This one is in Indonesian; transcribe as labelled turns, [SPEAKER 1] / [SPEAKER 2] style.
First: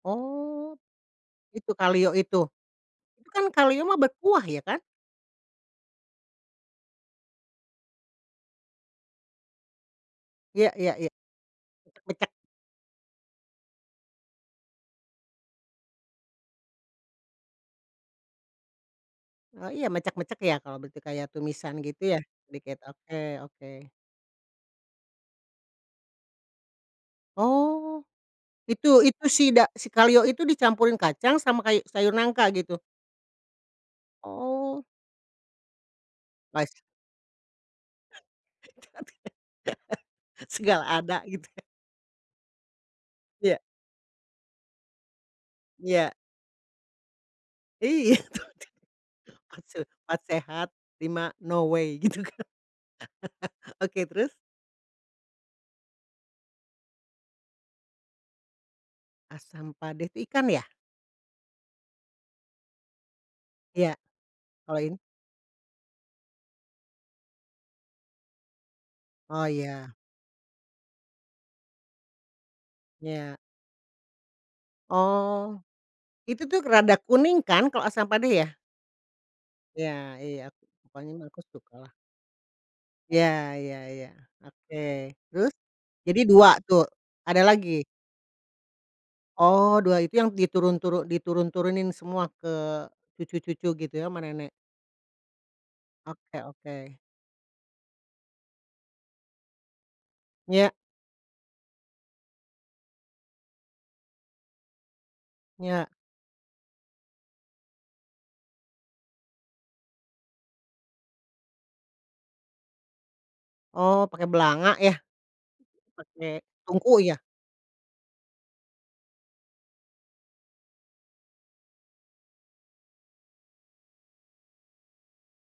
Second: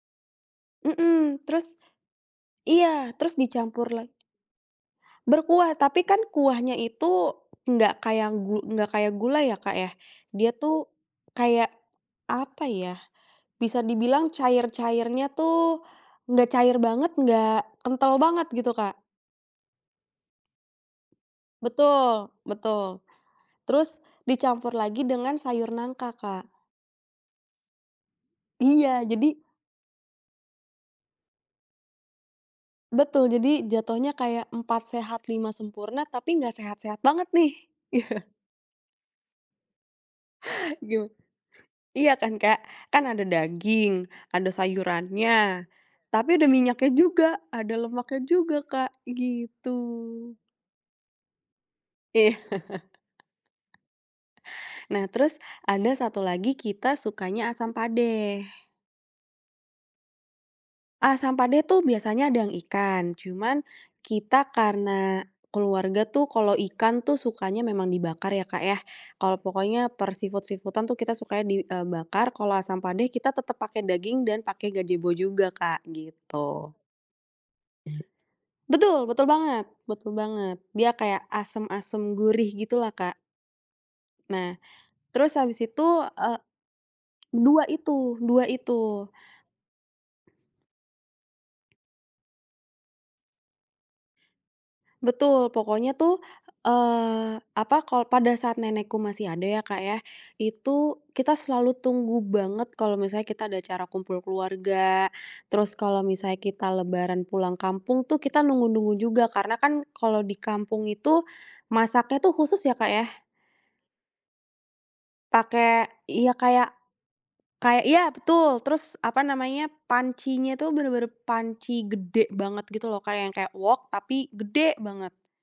[SPEAKER 1] Oh.
[SPEAKER 2] Mhm, terus
[SPEAKER 1] Itu kaleo itu?
[SPEAKER 2] iya,
[SPEAKER 1] Itu
[SPEAKER 2] terus
[SPEAKER 1] kan kaleo
[SPEAKER 2] dicampur
[SPEAKER 1] mah
[SPEAKER 2] la
[SPEAKER 1] berkuah ya kan?
[SPEAKER 2] Berkuah tapi kan kuahnya itu nggak kayak gu nggak kayak gulai ya Kak ya, dia
[SPEAKER 1] Iya
[SPEAKER 2] tuh
[SPEAKER 1] iya iya.
[SPEAKER 2] kayak
[SPEAKER 1] Mecek.
[SPEAKER 2] apa ya, bisa dibilang cair-cairnya tuh nggak cair banget, nggak kental banget gitu Kak.
[SPEAKER 1] Oh iya mecek-mecek ya kalau bege kayak tumisan gitu ya?
[SPEAKER 2] Betul,
[SPEAKER 1] Dikit
[SPEAKER 2] betul.
[SPEAKER 1] oke oke.
[SPEAKER 2] Terus dicampur lagi dengan sayur nangka Kak.
[SPEAKER 1] Oh. itu
[SPEAKER 2] Iya
[SPEAKER 1] itu
[SPEAKER 2] jadi
[SPEAKER 1] si da si kaleo itu dicampurin kacang sama kay sayur nangka gitu?
[SPEAKER 2] Betul jadi jatohnya kayak
[SPEAKER 1] Oh.
[SPEAKER 2] empat sehat lima sempurna tapi gak
[SPEAKER 1] Pais.
[SPEAKER 2] sehat-sehat banget nih.
[SPEAKER 1] Segala
[SPEAKER 2] Gima
[SPEAKER 1] ada gitu ya.
[SPEAKER 2] iya kan Kak. Kan ada
[SPEAKER 1] Iya.
[SPEAKER 2] daging, ada sayurannya
[SPEAKER 1] Iya.
[SPEAKER 2] tapi ada minyaknya juga, ada lemaknya
[SPEAKER 1] Iya betul
[SPEAKER 2] juga Kak,
[SPEAKER 1] tuh. Empat
[SPEAKER 2] gitu.
[SPEAKER 1] se empat sehat, lima no way gitu kan, oke terus?
[SPEAKER 2] Nah terus ada satu lagi kita sukanya asam padeh.
[SPEAKER 1] Asam padeh itu ikan ya?
[SPEAKER 2] Asam padeh tuh biasanya ada yang ikan, cuman
[SPEAKER 1] Iya.
[SPEAKER 2] kita
[SPEAKER 1] Kalau ini?
[SPEAKER 2] karena keluarga tuh kalau ikan tuh sukanya memang dibakar ya Kak ya, kalau
[SPEAKER 1] Oh
[SPEAKER 2] pokoknya
[SPEAKER 1] iya.
[SPEAKER 2] per seafood-seafood-an tuh kita sukanya di e bakar, kalau asam padeh kita
[SPEAKER 1] Iya.
[SPEAKER 2] tetep pake daging dan pake gajebo juga
[SPEAKER 1] Oh.
[SPEAKER 2] Kak,
[SPEAKER 1] Itu tuh
[SPEAKER 2] gitu
[SPEAKER 1] rada kuning kan kalau asam padeh ya?
[SPEAKER 2] Betul betul banget
[SPEAKER 1] Iya
[SPEAKER 2] betul
[SPEAKER 1] iya,
[SPEAKER 2] banget, dia
[SPEAKER 1] pokoknya
[SPEAKER 2] kayak
[SPEAKER 1] mah aku suka lah.
[SPEAKER 2] asem-asem gurih gitu lah Kak.
[SPEAKER 1] Iya iya iya
[SPEAKER 2] Nah,
[SPEAKER 1] oke.
[SPEAKER 2] terus
[SPEAKER 1] Terus
[SPEAKER 2] habis itu
[SPEAKER 1] jadi
[SPEAKER 2] e
[SPEAKER 1] 2 tuh ada
[SPEAKER 2] dua
[SPEAKER 1] lagi?
[SPEAKER 2] itu dua itu.
[SPEAKER 1] Oh 2 itu yang diturun turu diturun-turunin semua ke cucu-cucu gitu sama nenek?
[SPEAKER 2] Betul pokoknya tuh,
[SPEAKER 1] Oke oke.
[SPEAKER 2] eee, apa ko pada saat nenekku masih ada ya Kak ya,
[SPEAKER 1] Iya.
[SPEAKER 2] itu kita selalu tunggu banget kalau misalnya kita ada acara kumpul keluarga, terus
[SPEAKER 1] Iya.
[SPEAKER 2] kalau misalnya kita lebaran pulang kampung tuh kita nunggu-nunggu juga, karena kan kalau di kampung itu masaknya tuh khusus ya Kak ya.
[SPEAKER 1] Oh pakai belanga ya?
[SPEAKER 2] Pakai, iya
[SPEAKER 1] Pakai
[SPEAKER 2] kayak
[SPEAKER 1] tungku ya?
[SPEAKER 2] kayak iya betul, terus apa namanya, pancinya tuh bener-bener panci gede banget gitu loh kayak yang kayak wok tapi gede banget.